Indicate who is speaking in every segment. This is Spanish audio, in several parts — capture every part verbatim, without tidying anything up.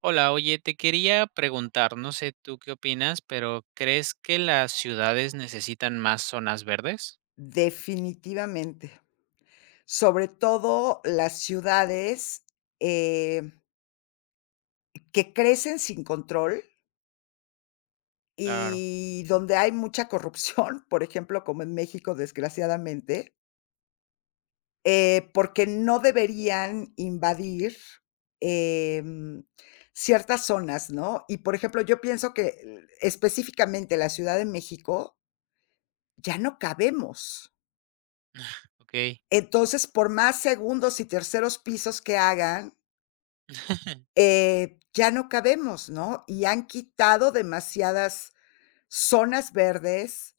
Speaker 1: Hola, oye, te quería preguntar, no sé tú qué opinas, pero ¿crees que las ciudades necesitan más zonas verdes?
Speaker 2: Definitivamente. Sobre todo las ciudades, eh, que crecen sin control
Speaker 1: Claro,
Speaker 2: y donde hay mucha corrupción, por ejemplo, como en México, desgraciadamente, eh, porque no deberían invadir, em, ciertas zonas, ¿no? Y, por ejemplo, yo pienso que, l específicamente la Ciudad de México, ya no cabemos.
Speaker 1: okey.
Speaker 2: Entonces, por más segundos y terceros pisos que hagan, Eh, ya no cabemos, ¿no? Y han quitado demasiadas zonas verdes,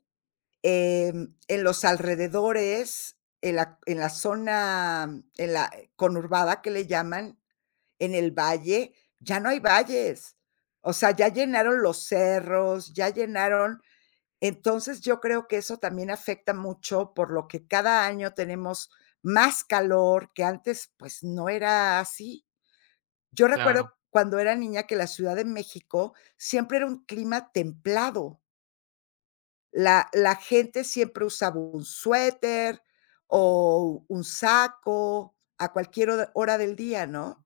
Speaker 2: em, en los alrededores, en la en la zona, en la conurbada que le llaman, en el valle, ya no hay valles. O sea, ya llenaron los cerros, ya llenaron. Entonces, yo creo que eso también afecta mucho, por lo que cada año tenemos más calor, que antes, pues, no era así. Yo recuerdo
Speaker 1: Claro,
Speaker 2: cuando era niña que la Ciudad de México siempre era un clima templado. La la gente siempre usaba un suéter o un saco a cualquier hora hora del día, ¿no?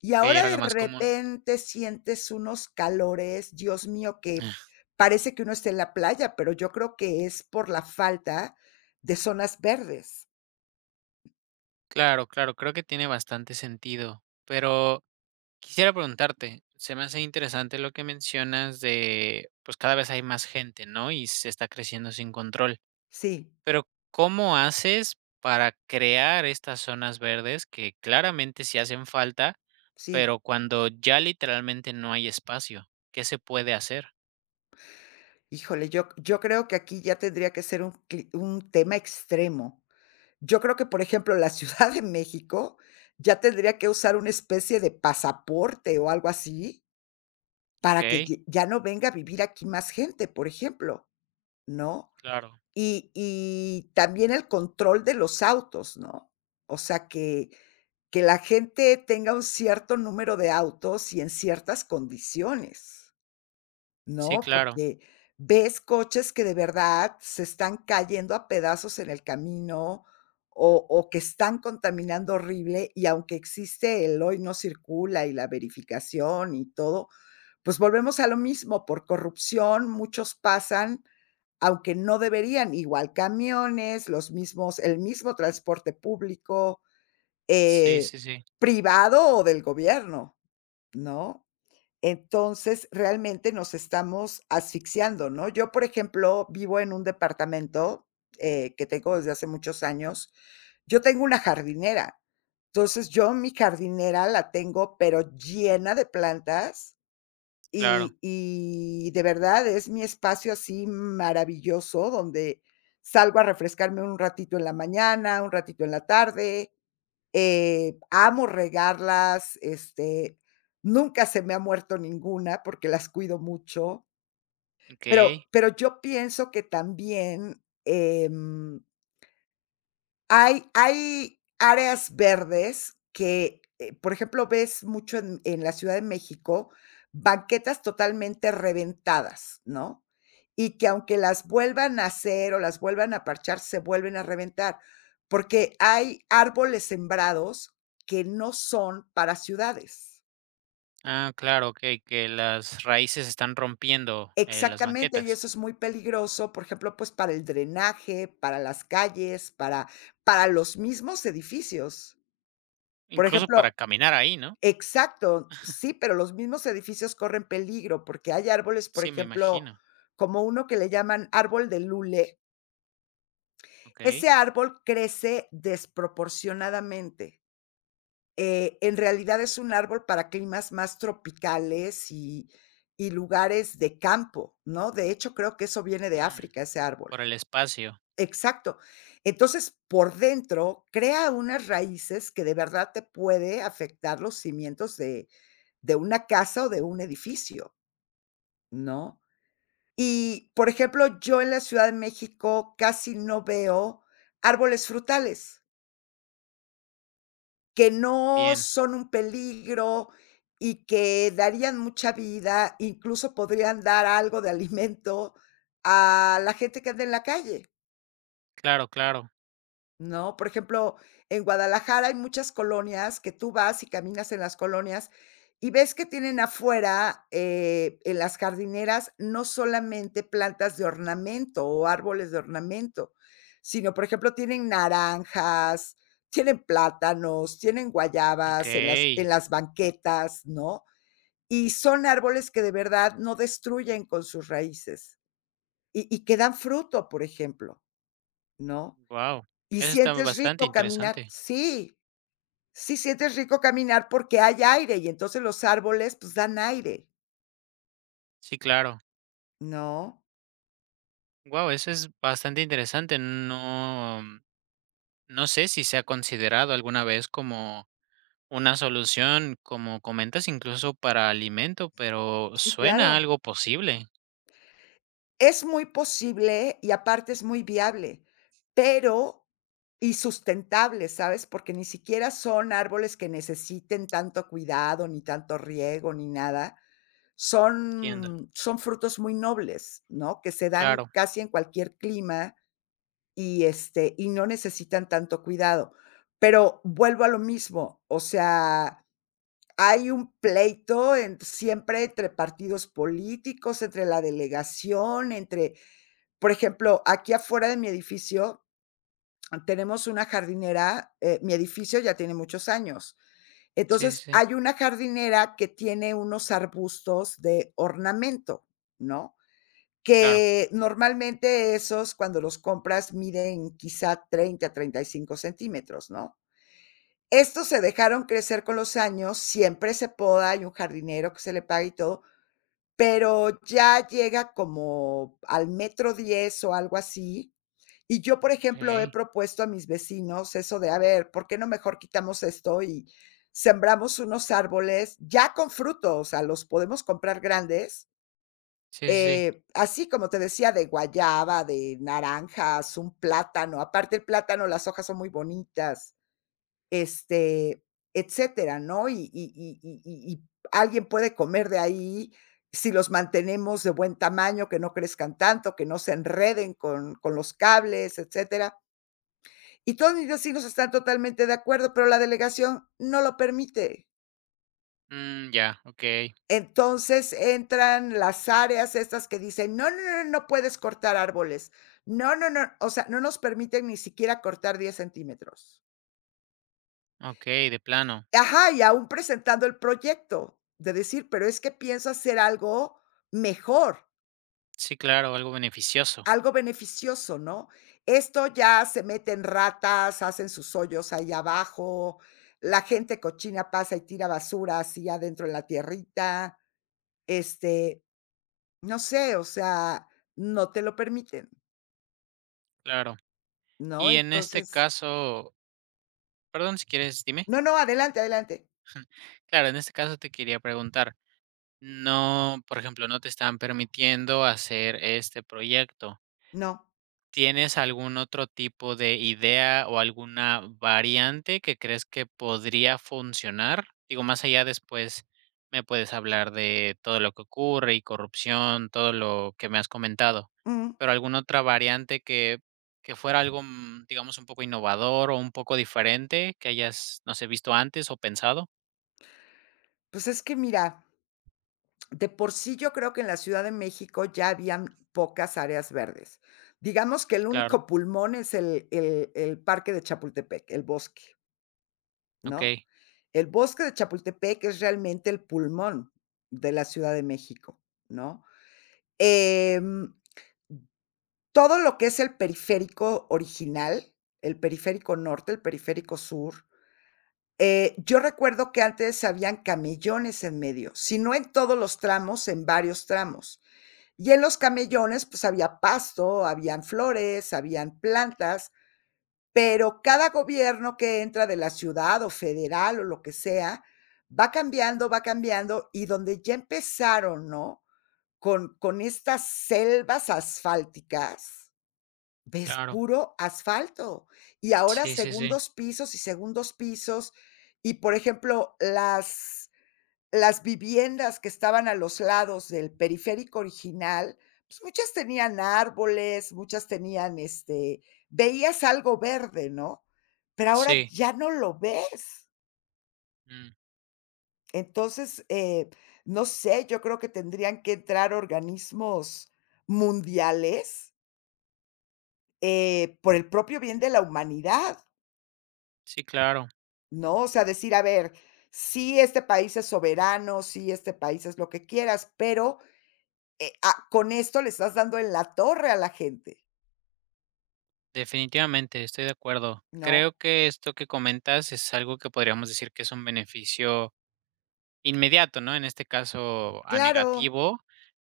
Speaker 2: Y
Speaker 1: okey,
Speaker 2: ahora
Speaker 1: era lo
Speaker 2: de
Speaker 1: más común.
Speaker 2: repente sientes unos calores, Dios mío, que parece que uno está en la playa, pero yo creo que es por la falta de zonas verdes.
Speaker 1: Claro, claro, creo que tiene bastante sentido, pero quisiera preguntarte, se me hace interesante lo que mencionas de, pues, cada vez hay más gente, ¿no? Y se está creciendo sin control.
Speaker 2: Sí,
Speaker 1: Pero, ¿cómo haces para crear estas zonas verdes que claramente sí hacen falta,
Speaker 2: sí.
Speaker 1: pero cuando ya literalmente no hay espacio? ¿Qué se puede hacer?
Speaker 2: Híjole, yo yo creo que aquí ya tendría que ser un cli un tema extremo. Yo creo que, por ejemplo, la Ciudad de México ya tendría que usar una especie de pasaporte o algo así, para que
Speaker 1: Okey,
Speaker 2: ye ya no venga a vivir aquí más gente, por ejemplo, ¿no?
Speaker 1: claro.
Speaker 2: Y y también el control de los autos, ¿no? O sea, que que la gente tenga un cierto número de autos y en ciertas condiciones.
Speaker 1: Sí,
Speaker 2: No,
Speaker 1: claro.
Speaker 2: porque ves coches que de verdad se están cayendo a pedazos en el camino o o que están contaminando horrible, y aunque existe el hoy no circula y la verificación y todo, pues volvemos a lo mismo, por corrupción muchos pasan, aunque no deberían, igual camiones, los mismos el mismo transporte público,
Speaker 1: Sí,
Speaker 2: eh,
Speaker 1: sí, sí,
Speaker 2: privado o del gobierno, ¿no? Entonces, realmente nos estamos asfixiando, ¿no? Yo, por ejemplo, vivo en un departamento, eh, que tengo desde hace muchos años. Yo tengo una jardinera. Entonces, yo mi jardinera la tengo, pero llena de plantas
Speaker 1: claro.
Speaker 2: y y de verdad es mi espacio así maravilloso donde salgo a refrescarme un ratito en la mañana, un ratito en la tarde, eh, amo regarlas, este, nunca se me ha muerto ninguna porque las cuido mucho, pero
Speaker 1: Okey.
Speaker 2: pero yo pienso que también, em hay hay áreas verdes que, eh, por ejemplo, ves mucho en en la Ciudad de México, banquetas totalmente reventadas, ¿no? Y que aunque las vuelvan a hacer o las vuelvan a parchar, se vuelven a reventar, porque hay árboles sembrados que no son para ciudades.
Speaker 1: Ah, claro, okey, que las raíces están rompiendo, eh, las
Speaker 2: Exactamente, y
Speaker 1: banquetas.
Speaker 2: eso es muy peligroso, por ejemplo, pues, para el drenaje, para las calles, para para los mismos edificios. Por
Speaker 1: Incluso para
Speaker 2: ejemplo.
Speaker 1: caminar ahí, ¿no?
Speaker 2: Exacto, sí, pero los mismos edificios corren peligro, porque hay árboles, por
Speaker 1: Sí, me
Speaker 2: ejemplo,
Speaker 1: imagino.
Speaker 2: como uno que le llaman árbol de lule.
Speaker 1: Okey.
Speaker 2: Ese árbol crece desproporcionadamente. Eh, en realidad es un árbol para climas más tropicales y y lugares de campo, ¿no? De hecho, creo que eso viene de
Speaker 1: Mm,
Speaker 2: África, ese árbol.
Speaker 1: por el espacio.
Speaker 2: Exacto. Entonces, por dentro, crea unas raíces que de verdad te puede afectar los cimientos de De una casa o de un edificio, ¿no? Y, por ejemplo, yo en la Ciudad de México casi no veo árboles frutales, que no
Speaker 1: Bien.
Speaker 2: son un peligro y que darían mucha vida, incluso podrían dar algo de alimento a la gente que anda en la calle.
Speaker 1: Claro, claro.
Speaker 2: ¿No? Por ejemplo, en Guadalajara hay muchas colonias que tú vas y caminas en las colonias y ves que tienen afuera, eh, en las jardineras, no solamente plantas de ornamento o árboles de ornamento, sino, por ejemplo, tienen naranjas, tienen plátanos, tienen guayabas en las
Speaker 1: Okey.
Speaker 2: en las banquetas, ¿no? Y son árboles que de verdad no destruyen con sus raíces y y que dan fruto, por ejemplo, ¿no?
Speaker 1: Wow,
Speaker 2: ¿Y
Speaker 1: eso está
Speaker 2: sientes
Speaker 1: bastante
Speaker 2: rico caminar?
Speaker 1: interesante.
Speaker 2: Sí, sí sientes rico caminar porque hay aire y entonces los árboles, pues, dan aire,
Speaker 1: Sí, claro.
Speaker 2: ¿no?
Speaker 1: Wow, eso es bastante interesante. No, no sé si se ha considerado alguna vez como una solución, como comentas, incluso para alimento, pero
Speaker 2: Sí,
Speaker 1: suena
Speaker 2: claro.
Speaker 1: algo posible.
Speaker 2: Es muy posible y aparte es muy viable, pero y sustentable, ¿sabes? Porque ni siquiera son árboles que necesiten tanto cuidado, ni tanto riego, ni nada.
Speaker 1: Entiendo.
Speaker 2: Son son frutos muy nobles, ¿no? Que se dan
Speaker 1: Claro.
Speaker 2: casi en cualquier clima. Y, este, y no necesitan tanto cuidado. Pero vuelvo a lo mismo, o sea, hay un pleito en siempre entre partidos políticos, entre la delegación, entre por
Speaker 1: Mm.
Speaker 2: ejemplo, aquí afuera de mi edificio tenemos una jardinera, eh, mi edificio ya tiene muchos años.
Speaker 1: Sí, sí,
Speaker 2: Entonces,
Speaker 1: sí,
Speaker 2: hay una jardinera que tiene unos arbustos de ornamento, ¿no?
Speaker 1: claro.
Speaker 2: Que normalmente esos, cuando los compras, miden quizá treinta, treinta y cinco centímetros, ¿no? Estos se dejaron crecer con los años, siempre se poda, hay un jardinero que se le paga y todo, pero ya llega como al metro diez o algo así. Y yo, por ejemplo, he
Speaker 1: Okay.
Speaker 2: propuesto a mis vecinos eso de, a ver, ¿por qué no mejor quitamos esto y sembramos unos árboles ya con frutos? O sea, los podemos comprar grandes,
Speaker 1: Sí, sí, sí.
Speaker 2: eh, así como te decía, de guayaba, de naranjas, un plátano, aparte el plátano, las hojas son muy bonitas, este, etcétera, ¿no? Y y y y y y alguien puede comer de ahí si los mantenemos de buen tamaño, que no crezcan tanto, que no se enreden con con los cables, etcétera. Y todos mis vecinos están totalmente de acuerdo, pero la delegación no lo permite.
Speaker 1: Mm, ya, ok.
Speaker 2: Entonces entran las áreas estas que dicen: "No, no, no, no puedes cortar árboles. No, no, no", o sea, no nos permiten ni siquiera cortar diez centímetros.
Speaker 1: Ok, de plano.
Speaker 2: Ajá, y aún presentando el proyecto, de decir: "Pero es que pienso hacer algo mejor,
Speaker 1: Sí, claro, algo beneficioso.
Speaker 2: algo beneficioso", ¿no? Esto ya se meten ratas, hacen sus hoyos ahí abajo, la gente cochina pasa y tira basura así adentro en la tierrita, este no sé, o sea, no te lo permiten,
Speaker 1: Claro.
Speaker 2: ¿no?
Speaker 1: Y en este
Speaker 2: Entonces,
Speaker 1: caso, perdón si quieres, dime.
Speaker 2: no, no, adelante, adelante.
Speaker 1: Claro, en este caso te quería preguntar. No, por ejemplo, no te están permitiendo hacer este proyecto.
Speaker 2: No,
Speaker 1: ¿Tienes algún otro tipo de idea o alguna variante que crees que podría funcionar? Digo, más allá después me puedes hablar de todo lo que ocurre y corrupción, todo lo que me has comentado,
Speaker 2: mm,
Speaker 1: pero alguna otra variante que, que fuera algo, mm, digamos, un poco innovador o un poco diferente que hayas, no sé, visto antes o pensado.
Speaker 2: pues es que mira, de por sí yo creo que en la Ciudad de México ya habían pocas áreas verdes. Digamos que el
Speaker 1: Claro,
Speaker 2: único pulmón es el el el parque de Chapultepec, el bosque,
Speaker 1: ok,
Speaker 2: ¿no? El bosque de Chapultepec es realmente el pulmón de la Ciudad de México, ¿no? Em Todo lo que es el periférico original, el periférico norte, el periférico sur, eh, yo recuerdo que antes habían camellones en medio, si no en todos los tramos, en varios tramos. Y en los camellones, pues, había pasto, habían flores, habían plantas, pero cada gobierno que entra, de la ciudad o federal o lo que sea, va cambiando, va cambiando, y donde ya empezaron, ¿no?, con con estas selvas asfálticas. Ves
Speaker 1: claro.
Speaker 2: puro asfalto. Y ahora
Speaker 1: Sí, sí, sí,
Speaker 2: segundos pisos y segundos pisos. Y, por ejemplo, las las viviendas que estaban a los lados del periférico original, pues, muchas tenían árboles, muchas tenían, este, veías algo verde, ¿no? Pero ahora
Speaker 1: sí.
Speaker 2: ya no lo ves. Entonces, eh, no sé, yo creo que tendrían que entrar organismos mundiales, eh, por el propio bien de la humanidad.
Speaker 1: Sí, claro,
Speaker 2: ¿No? O sea, decir, a ver, sí, este país es soberano, sí, este país es lo que quieras, pero, eh, ah, con esto le estás dando en la torre a la gente,
Speaker 1: definitivamente, estoy de acuerdo.
Speaker 2: ¿no?
Speaker 1: Creo que esto que comentas es algo que podríamos decir que es un beneficio inmediato, ¿no? En este caso, a
Speaker 2: Claro,
Speaker 1: negativo,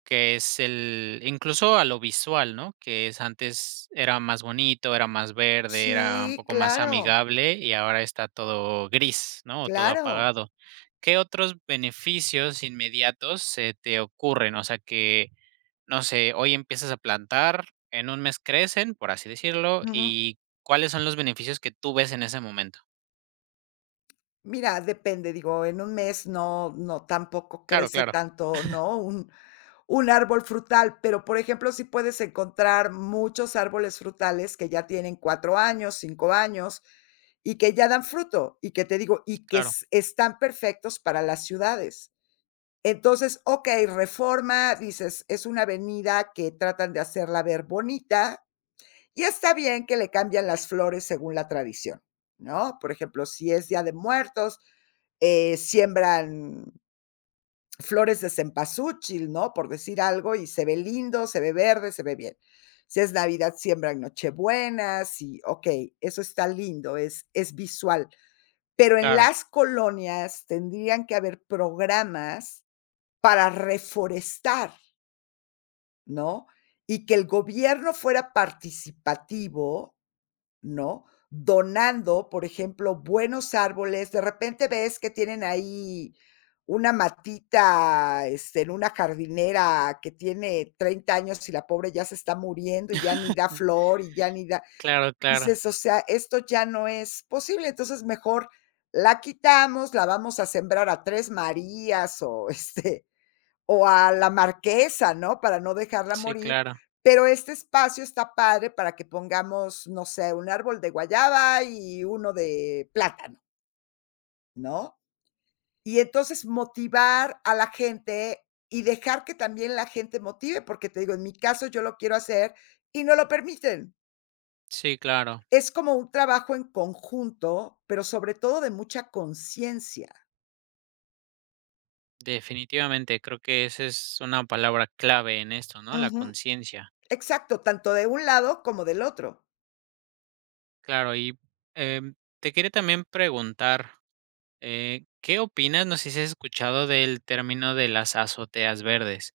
Speaker 1: que es el, incluso a lo visual, ¿no? Que es antes era más bonito, era más verde, era un
Speaker 2: sí,
Speaker 1: poco más
Speaker 2: claro,
Speaker 1: amigable y ahora está todo gris, ¿no? O todo
Speaker 2: claro.
Speaker 1: apagado. ¿Qué otros beneficios inmediatos se te ocurren? O sea, que no sé, hoy empiezas a plantar, en un mes crecen, por así decirlo,
Speaker 2: Ujú.
Speaker 1: y cuáles son los beneficios que tú ves en ese momento.
Speaker 2: Mira, depende, digo, en un mes no no tampoco
Speaker 1: Claro,
Speaker 2: crece
Speaker 1: claro,
Speaker 2: tanto, ¿no? Un Un árbol frutal, pero, por ejemplo, si puedes encontrar muchos árboles frutales que ya tienen cuatro años, cinco años, y que ya dan fruto, y que te digo, y que
Speaker 1: claro,
Speaker 2: s están perfectos para las ciudades. Entonces, okey, Reforma, dices, es una avenida que tratan de hacerla ver bonita, y está bien que le cambian las flores según la tradición, ¿no? Por ejemplo, si es Día de Muertos, eh, siembran flores de cempasúchil, ¿no? Por decir algo, y se ve lindo, se ve verde, se ve bien. Si es Navidad, siembran nochebuenas y okey, eso está lindo, es es visual. Pero en
Speaker 1: claro,
Speaker 2: las colonias tendrían que haber programas para reforestar, ¿no? Y que el gobierno fuera participativo, ¿no? Donando, por ejemplo, buenos árboles. De repente ves que tienen ahí una matita, este, en una jardinera que tiene treinta años y la pobre ya se está muriendo y ya ni da flor y ya ni da.
Speaker 1: claro, claro.
Speaker 2: Dices: "O sea, esto ya no es posible". Entonces, mejor la quitamos, la vamos a sembrar a Tres Marías o, este, o a La Marquesa, ¿no? Para no dejarla
Speaker 1: Sí,
Speaker 2: morir,
Speaker 1: claro,
Speaker 2: pero este espacio está padre para que pongamos, no sé, un árbol de guayaba y uno de plátano, ¿no? Y entonces motivar a la gente y dejar que también la gente motive, porque te digo, en mi caso, yo lo quiero hacer y no lo permiten.
Speaker 1: sí, claro.
Speaker 2: Es como un trabajo en conjunto, pero sobre todo de mucha conciencia.
Speaker 1: Definitivamente, creo que esa es una palabra clave en esto, ¿no? La
Speaker 2: Ujú,
Speaker 1: conciencia.
Speaker 2: exacto, tanto de un lado como del otro.
Speaker 1: Claro, y em, te quería también preguntar, eh, ¿qué opinas? No sé si has escuchado del término de las azoteas verdes.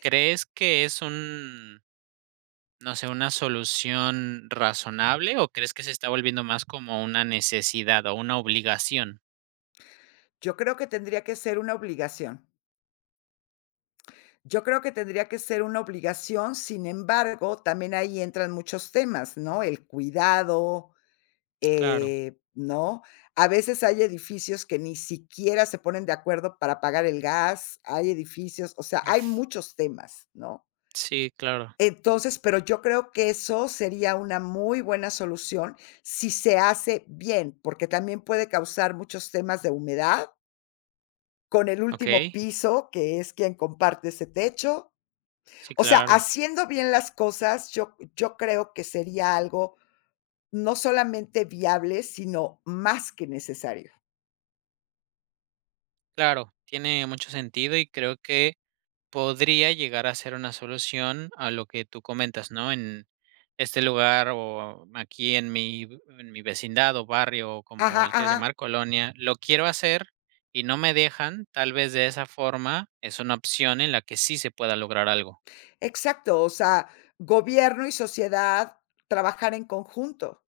Speaker 1: ¿Crees que es un no sé, una solución razonable o crees que se está volviendo más como una necesidad o una obligación?
Speaker 2: Yo creo que tendría que ser una obligación. Yo creo que tendría que ser una obligación, sin embargo, también ahí entran muchos temas, ¿no? El cuidado,
Speaker 1: Claro.
Speaker 2: eh, ¿no? A veces hay edificios que ni siquiera se ponen de acuerdo para pagar el gas, hay edificios, o sea, hay
Speaker 1: Mm.
Speaker 2: muchos temas, ¿no?
Speaker 1: Sí, claro.
Speaker 2: Entonces, pero yo creo que eso sería una muy buena solución si se hace bien, porque también puede causar muchos temas de humedad con el último
Speaker 1: Okey.
Speaker 2: piso, que es quien comparte ese techo,
Speaker 1: Sí,
Speaker 2: o sea,
Speaker 1: claro.
Speaker 2: haciendo bien las cosas, yo yo creo que sería algo no solamente viable, sino más que necesario.
Speaker 1: Claro, tiene mucho sentido y creo que podría llegar a ser una solución a lo que tú comentas, ¿no? En este lugar o aquí en mi en mi vecindad o barrio, o
Speaker 2: Ajá,
Speaker 1: como le quieras
Speaker 2: ajá,
Speaker 1: llamar, colonia, lo quiero hacer y no me dejan, tal vez de esa forma es una opción en la que sí se pueda lograr algo.
Speaker 2: exacto. O sea, gobierno y sociedad trabajar en conjunto.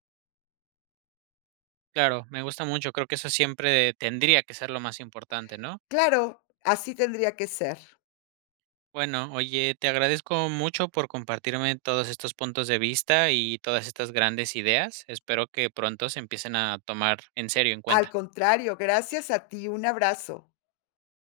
Speaker 1: Claro, me gusta mucho, creo que eso siempre tendría que ser lo más importante, ¿no?
Speaker 2: Claro, así tendría que ser.
Speaker 1: Bueno, oye, te agradezco mucho por compartirme todos estos puntos de vista y todas estas grandes ideas. Espero que pronto se empiecen a tomar en serio en
Speaker 2: Al
Speaker 1: cuenta.
Speaker 2: contrario, gracias a ti, un abrazo.